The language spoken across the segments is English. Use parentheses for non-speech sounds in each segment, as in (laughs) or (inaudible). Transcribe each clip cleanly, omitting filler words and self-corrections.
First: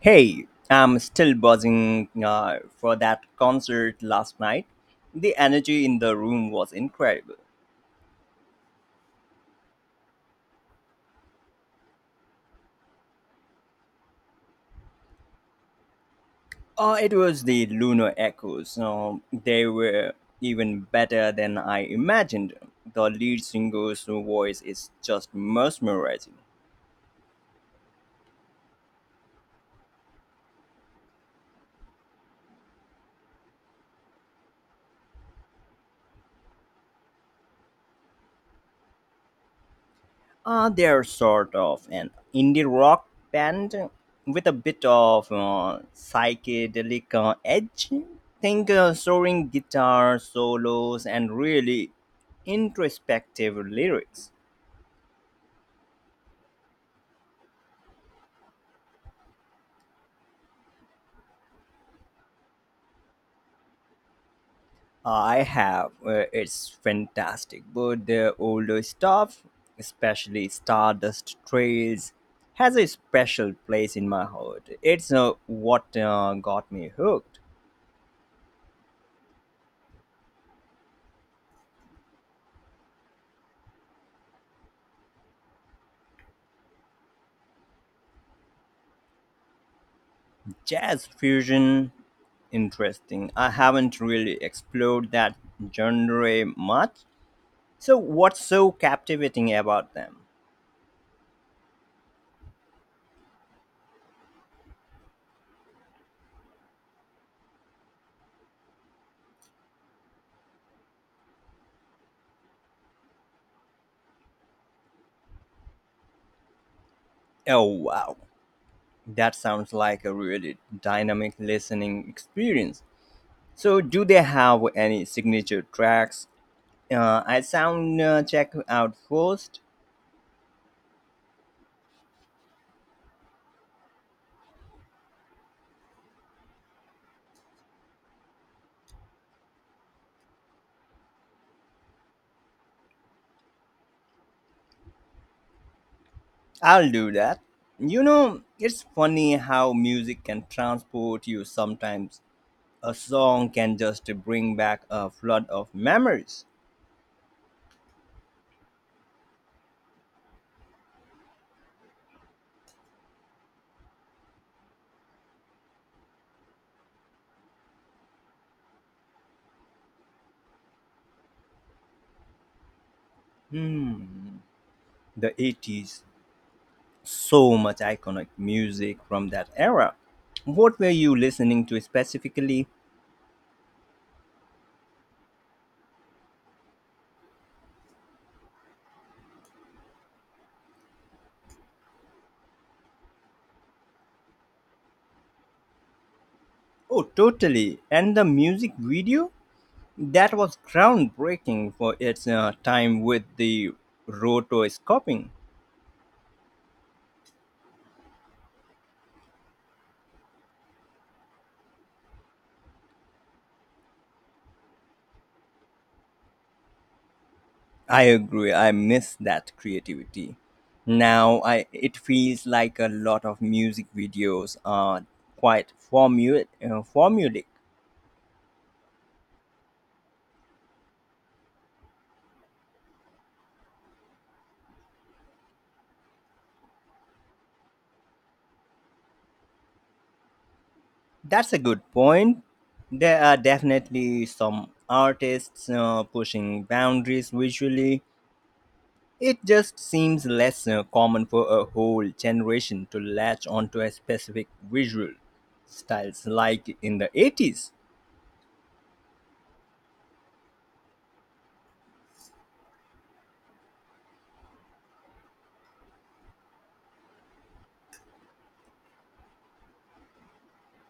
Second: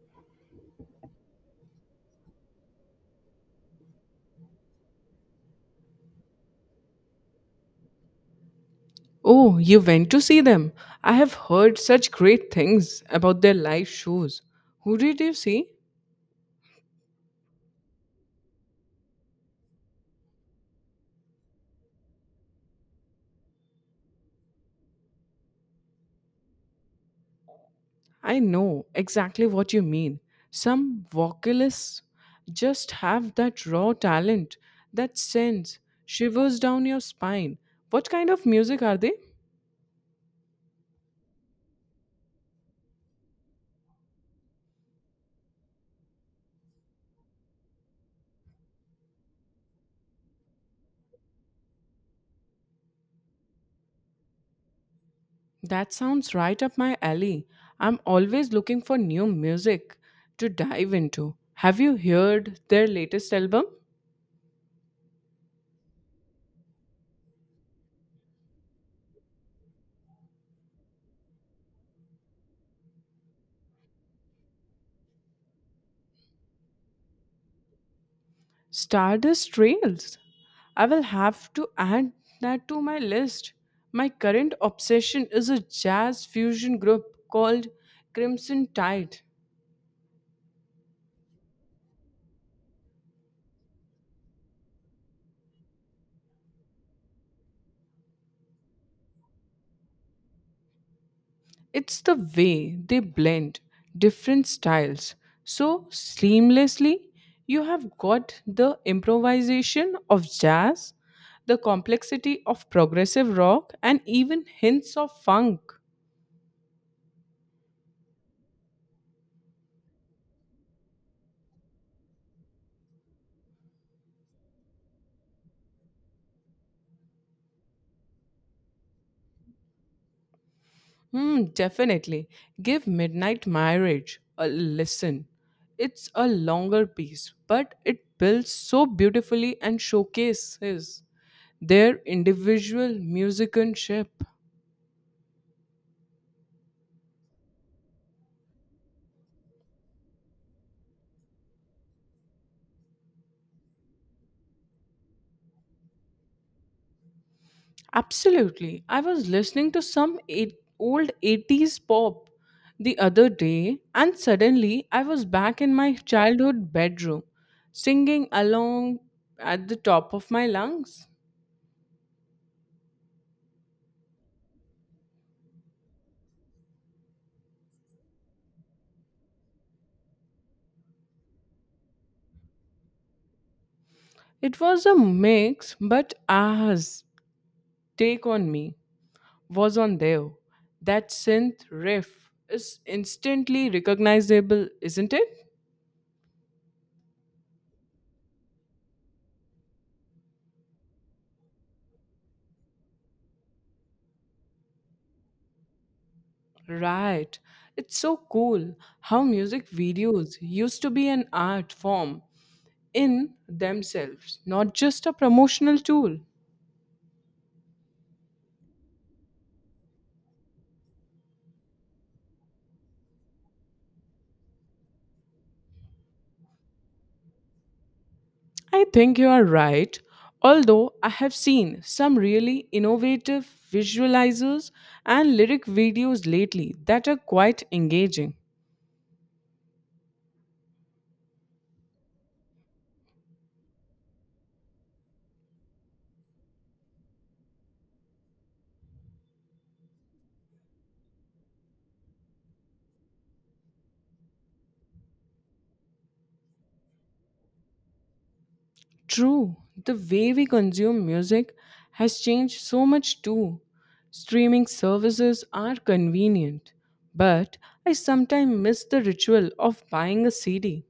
Hey, I'm still buzzing for that concert last night. The energy in the room was incredible. Oh, you went to see them. I have heard such great things about their live shows. Who did you see? It was the Lunar Echoes. So they were even better than I imagined. The lead singer's voice is just mesmerizing. I know exactly what you mean. Some vocalists just have that raw talent that sends shivers down your spine. What kind of music are they? They're sort of an indie rock band with a bit of psychedelic edge. Think soaring guitar solos and really introspective lyrics. That sounds right up my alley. I'm always looking for new music to dive into. Have you heard their latest album? I have. It's fantastic. But the older stuff, especially Stardust Trails, has a special place in my heart. It's what got me hooked. Stardust Trails. I will have to add that to my list. My current obsession is a jazz fusion group called Crimson Tide. Jazz fusion, interesting. I haven't really explored that genre much. So, what's so captivating about them? It's the way they blend different styles so seamlessly. You have got the improvisation of jazz, the complexity of progressive rock, and even hints of funk. Oh, wow. That sounds like a really dynamic listening experience. So, do they have any signature tracks? I sound check out first. Definitely. Give Midnight Marriage a listen. It's a longer piece, but it builds so beautifully and showcases their individual musicianship. I'll do that. You know, it's funny how music can transport you sometimes. A song can just bring back a flood of memories. Absolutely. I was listening to some old 80s pop the other day, and suddenly I was back in my childhood bedroom singing along at the top of my lungs. Hmm, the 80s, so much iconic music from that era. What were you listening to specifically? It was a mix, but ours Take On Me was on there. That synth riff is instantly recognizable, isn't it? Oh, totally. And the music video? That was groundbreaking for its time with the rotoscoping. Right. It's so cool how music videos used to be an art form in themselves, not just a promotional tool. I agree. I miss that creativity. Now I it feels like a lot of music videos are quite formulaic. I think you are right, although I have seen some really innovative visualizers and lyric videos lately that are quite engaging. That's a good point. There are definitely some artists pushing boundaries visually. It just seems less common for a whole generation to latch onto a specific visual styles like in the 80s. True, the way we consume music has changed so much too. Streaming services are convenient, but I sometimes miss the ritual of buying a CD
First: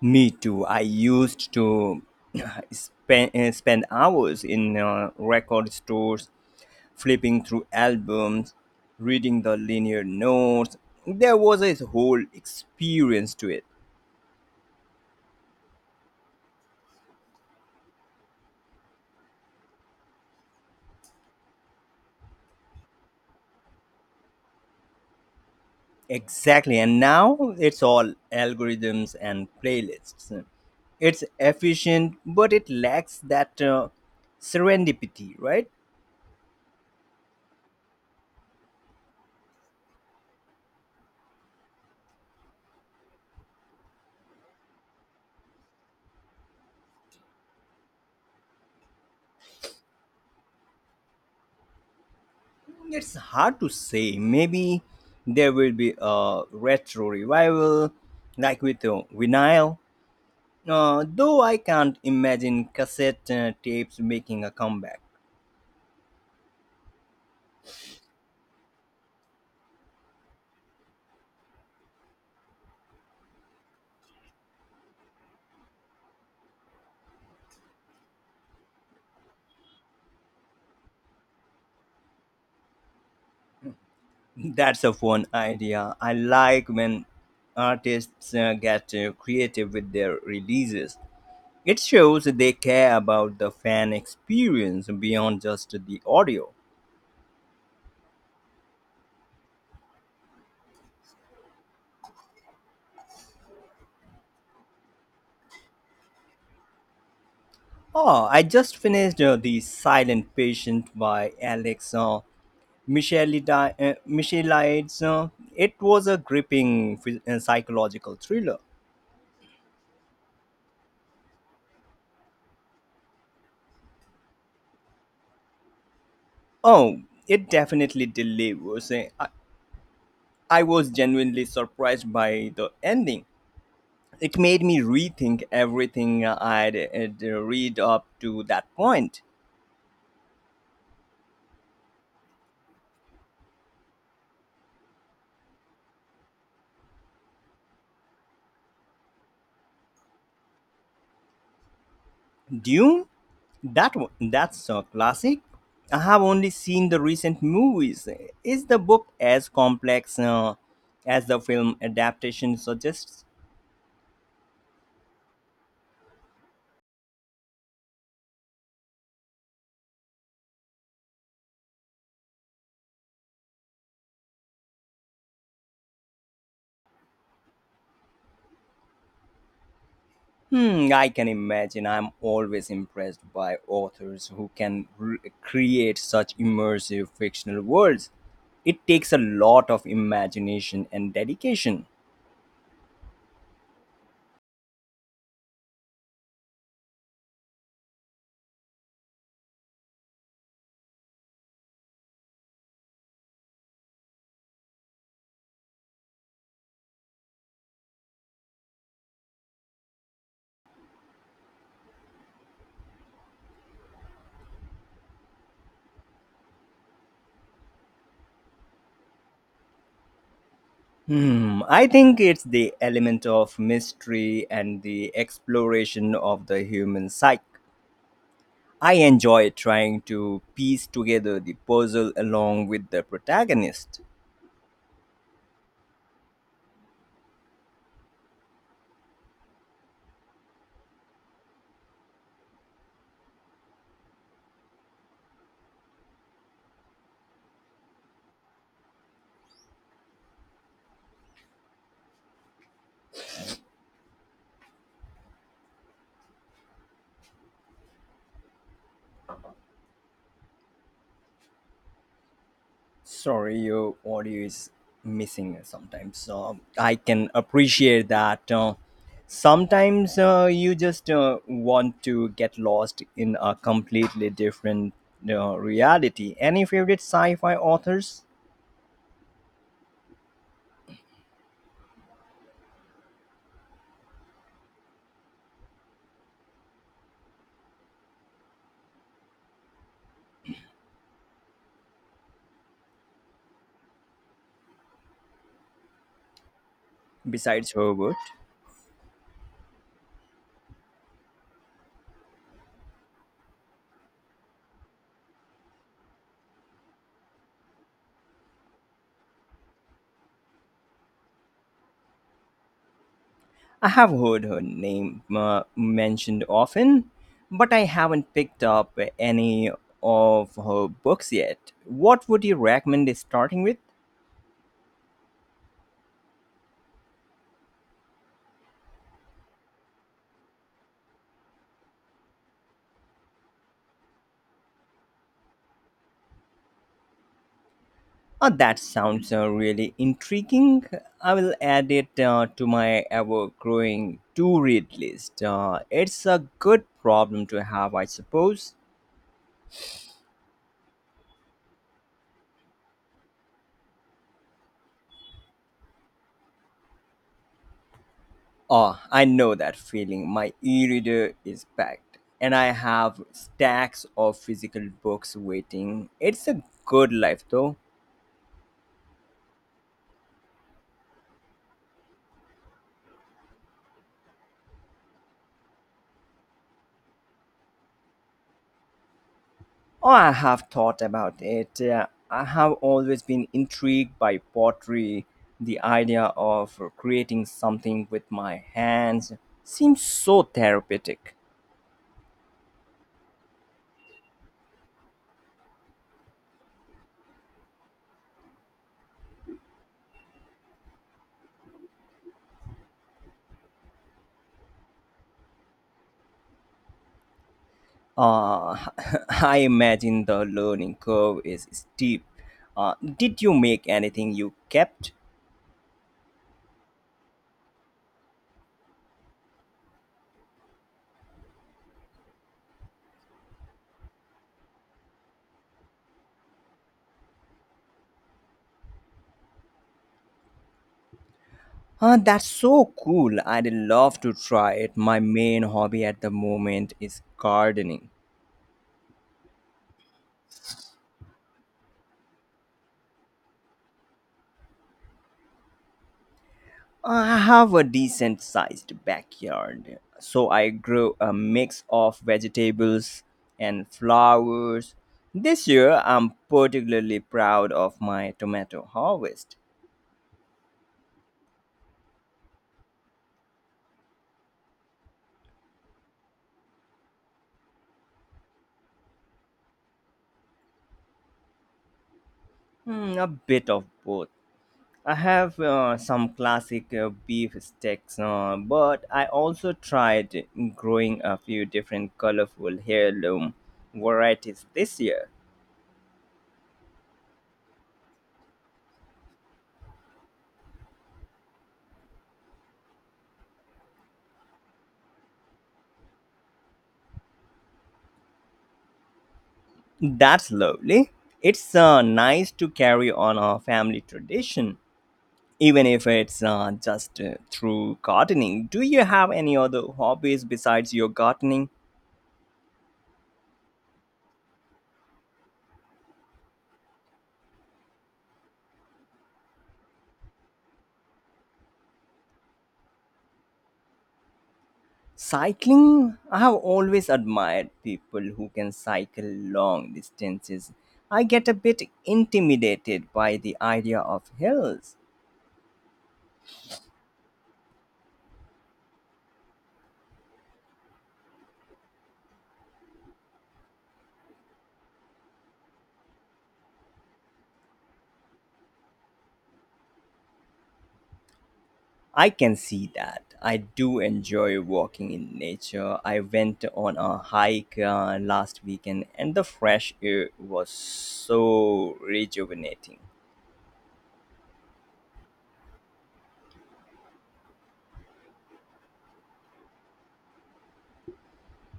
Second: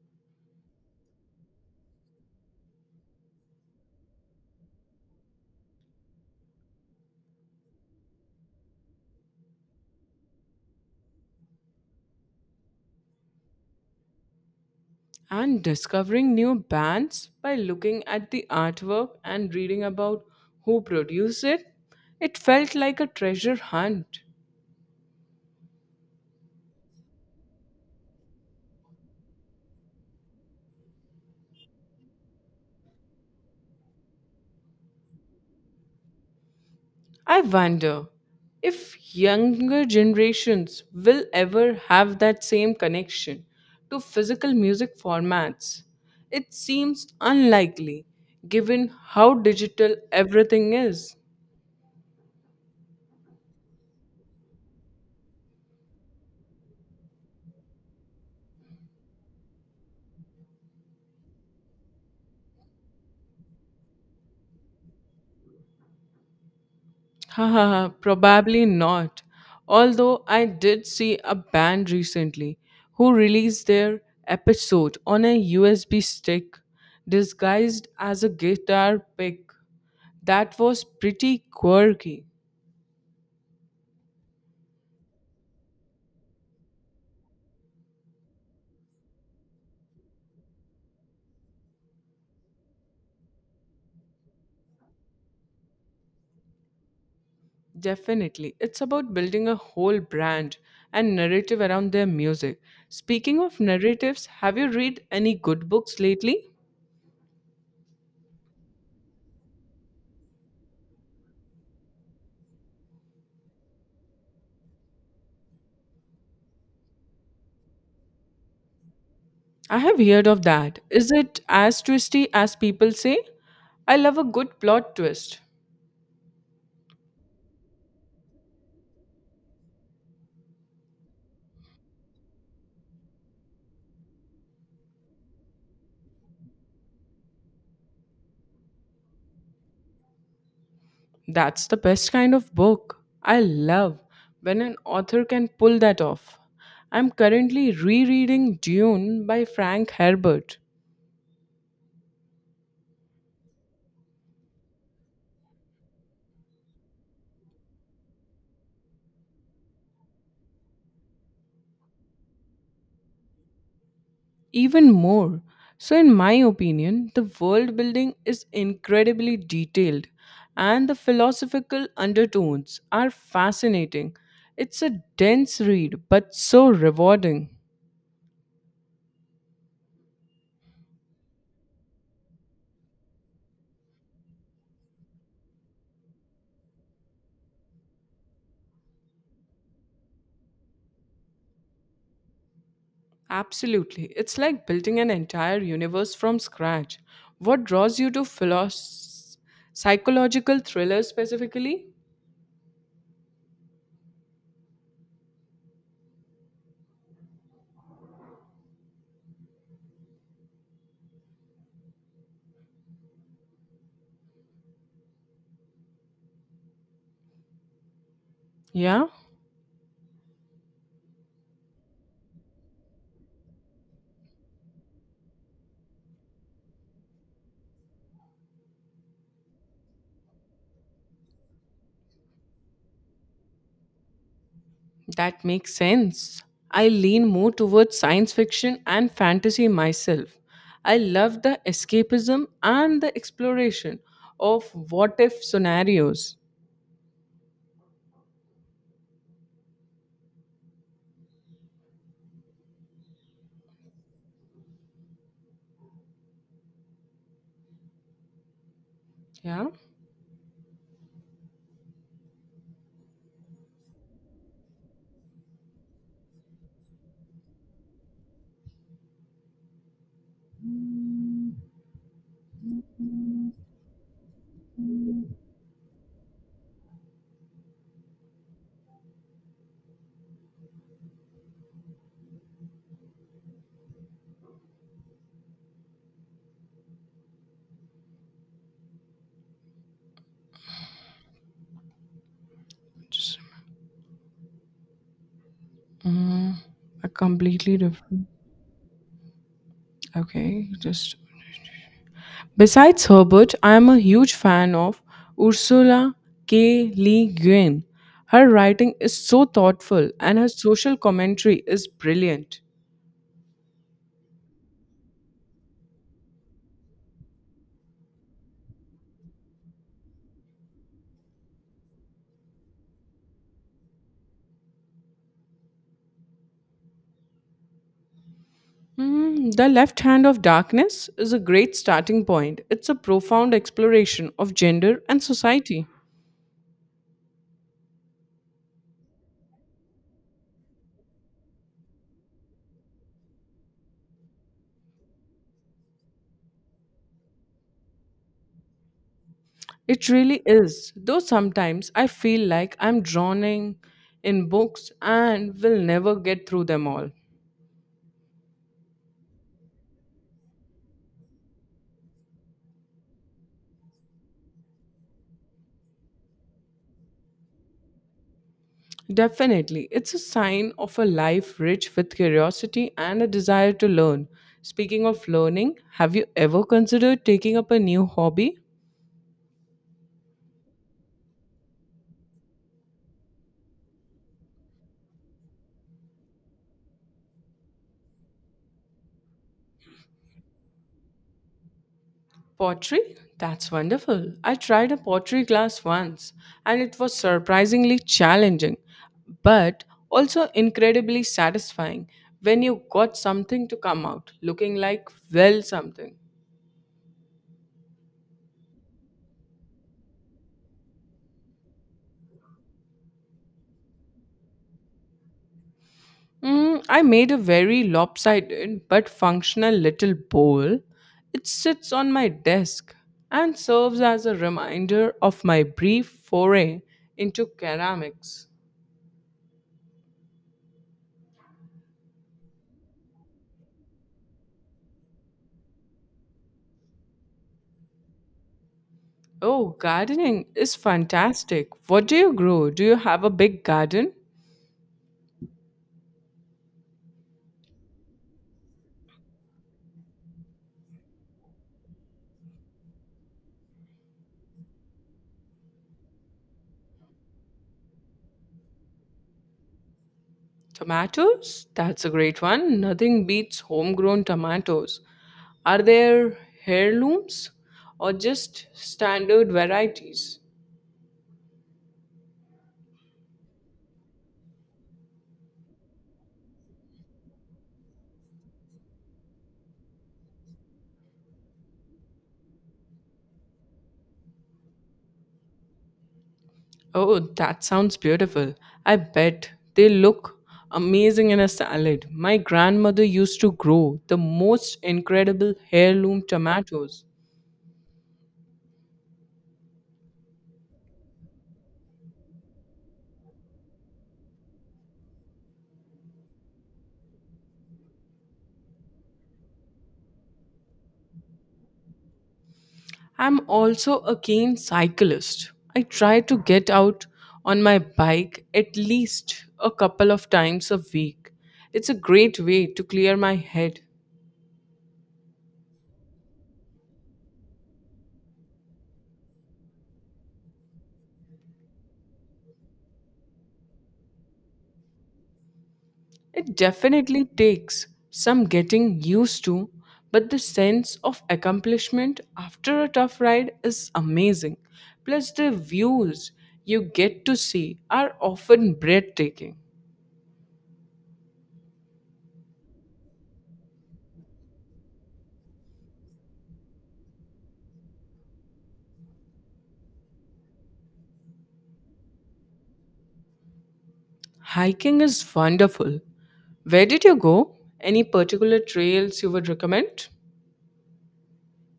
Me too. I used to (clears throat) spend hours in record stores, flipping through albums, reading the linear notes. There was a whole experience to it. and discovering new bands by looking at the artwork and reading about who produced it. It felt like a treasure hunt. Exactly. And now it's all algorithms and playlists. It's efficient, but it lacks that serendipity, right? I wonder if younger generations will ever have that same connection to physical music formats. It seems unlikely given how digital everything is. It's hard to say. Maybe there will be a retro revival, like with vinyl. Though I can't imagine cassette tapes making a comeback. Haha, probably not. Although I did see a band recently who released their episode on a USB stick disguised as a guitar pick. That was pretty quirky. (laughs) That's a fun idea. I like when artists get creative with their releases. It shows they care about the fan experience beyond just the audio. Definitely. It's about building a whole brand and narrative around their music. Speaking of narratives, have you read any good books lately? Oh, I just finished The Silent Patient by Alex Michelides. It was a gripping psychological thriller. I have heard of that. Is it as twisty as people say? I love a good plot twist. Oh, it definitely delivers. Eh. I was genuinely surprised by the ending. It made me rethink everything I'd read up to that point. That's the best kind of book. I love when an author can pull that off. I'm currently rereading Dune by Frank Herbert. Dune? That's a classic. I have only seen the recent movies. Is the book as complex as the film adaptation suggests? Even more. So, in my opinion, the world building is incredibly detailed and the philosophical undertones are fascinating. It's a dense read, but so rewarding. Hmm, I can imagine. I'm always impressed by authors who can create such immersive fictional worlds. It takes a lot of imagination and dedication. Absolutely. It's like building an entire universe from scratch. What draws you to psychological thrillers specifically? Yeah? Hmm, I think it's the element of mystery and the exploration of the human psyche. I enjoy trying to piece together the puzzle along with the protagonist. That makes sense. I lean more towards science fiction and fantasy myself. I love the escapism and the exploration of what if scenarios. Yeah, Sorry, your audio is missing sometimes. So I can appreciate that. Sometimes you just want to get lost in a completely different reality. Any favorite sci fi authors just a besides completely Herbert? different. Okay, just. Besides Herbert, I am a huge fan of Ursula K. Le Guin. Her writing is so thoughtful and her social commentary is brilliant. I have heard her name mentioned often, but I haven't picked up any of her books yet. What would you recommend starting with? The Left Hand of Darkness is a great starting point. It's a profound exploration of gender and society. Oh, that sounds really intriguing. I will add it to my ever growing to read list. It's a good problem to have, I suppose. It really is, though sometimes I feel like I'm drowning in books and will never get through them all. Oh, I know that feeling. My e reader is packed, and I have stacks of physical books waiting. It's a good life, though. Definitely, it's a sign of a life rich with curiosity and a desire to learn. Speaking of learning, have you ever considered taking up a new hobby? Oh, I have thought about it. I have always been intrigued by pottery. The idea of creating something with my hands seems so therapeutic. Pottery? That's wonderful. I tried a pottery class once and it was surprisingly challenging, but also incredibly satisfying when you got something to come out looking like well something. Uh, (laughs) I imagine the learning curve is steep. Did you make anything you kept? I made a very lopsided but functional little bowl. It sits on my desk and serves as a reminder of my brief foray into ceramics. That's so cool. I'd love to try it. My main hobby at the moment is gardening. Oh, gardening is fantastic. What do you grow? Do you have a big garden? I have a decent sized backyard, so I grow a mix of vegetables and flowers. This year, I'm particularly proud of my tomato harvest. Tomatoes? That's a great one. Nothing beats homegrown tomatoes. Are there heirlooms or just standard varieties? Hmm, a bit of both. I have some classic beef steaks, but I also tried growing a few different colorful heirloom varieties this year. Oh, that sounds beautiful. I bet they look amazing in a salad. My grandmother used to grow the most incredible heirloom tomatoes. That's lovely. It's nice to carry on our family tradition, even if it's just through gardening. Do you have any other hobbies besides your gardening? I'm also a keen cyclist. I try to get out on my bike at least a couple of times a week. It's a great way to clear my head. Cycling, I have always admired people who can cycle long distances. I get a bit intimidated by the idea of hills. It definitely takes some getting used to, but the sense of accomplishment after a tough ride is amazing. Plus, the views you get to see are often breathtaking. I can see that. I do enjoy walking in nature. I went on a hike last weekend and the fresh air was so rejuvenating. Hiking is wonderful. Where did you go? Any particular trails you would recommend?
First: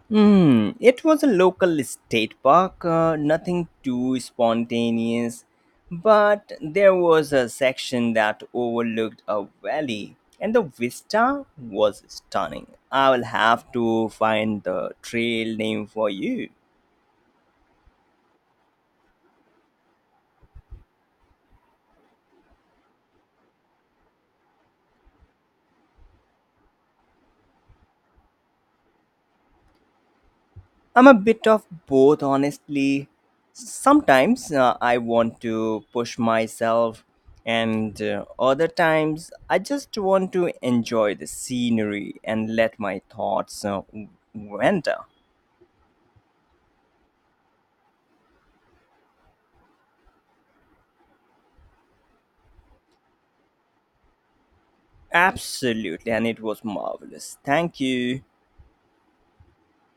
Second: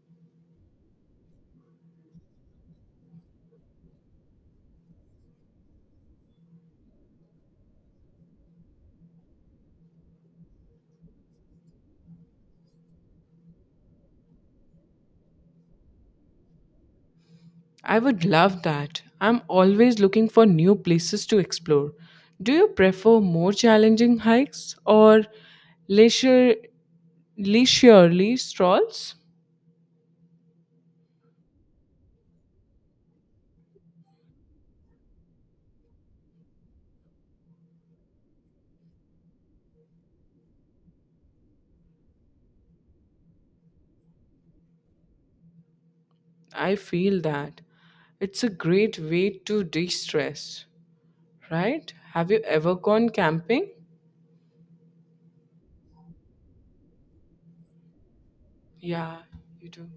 Hmm, it was a local state park, nothing too spontaneous, but there was a section that overlooked a valley, and the vista was stunning. I will have to find the trail name for you. I would love that. I'm always looking for new places to explore. Do you prefer more challenging hikes or leisure, leisurely strolls? I'm a bit of both, honestly. Sometimes I want to push myself, and other times I just want to enjoy the scenery and let my thoughts wander. I feel that. It's a great way to de stress, right? Have you ever gone camping? Absolutely, and it was marvelous. Thank you. Yeah, you do.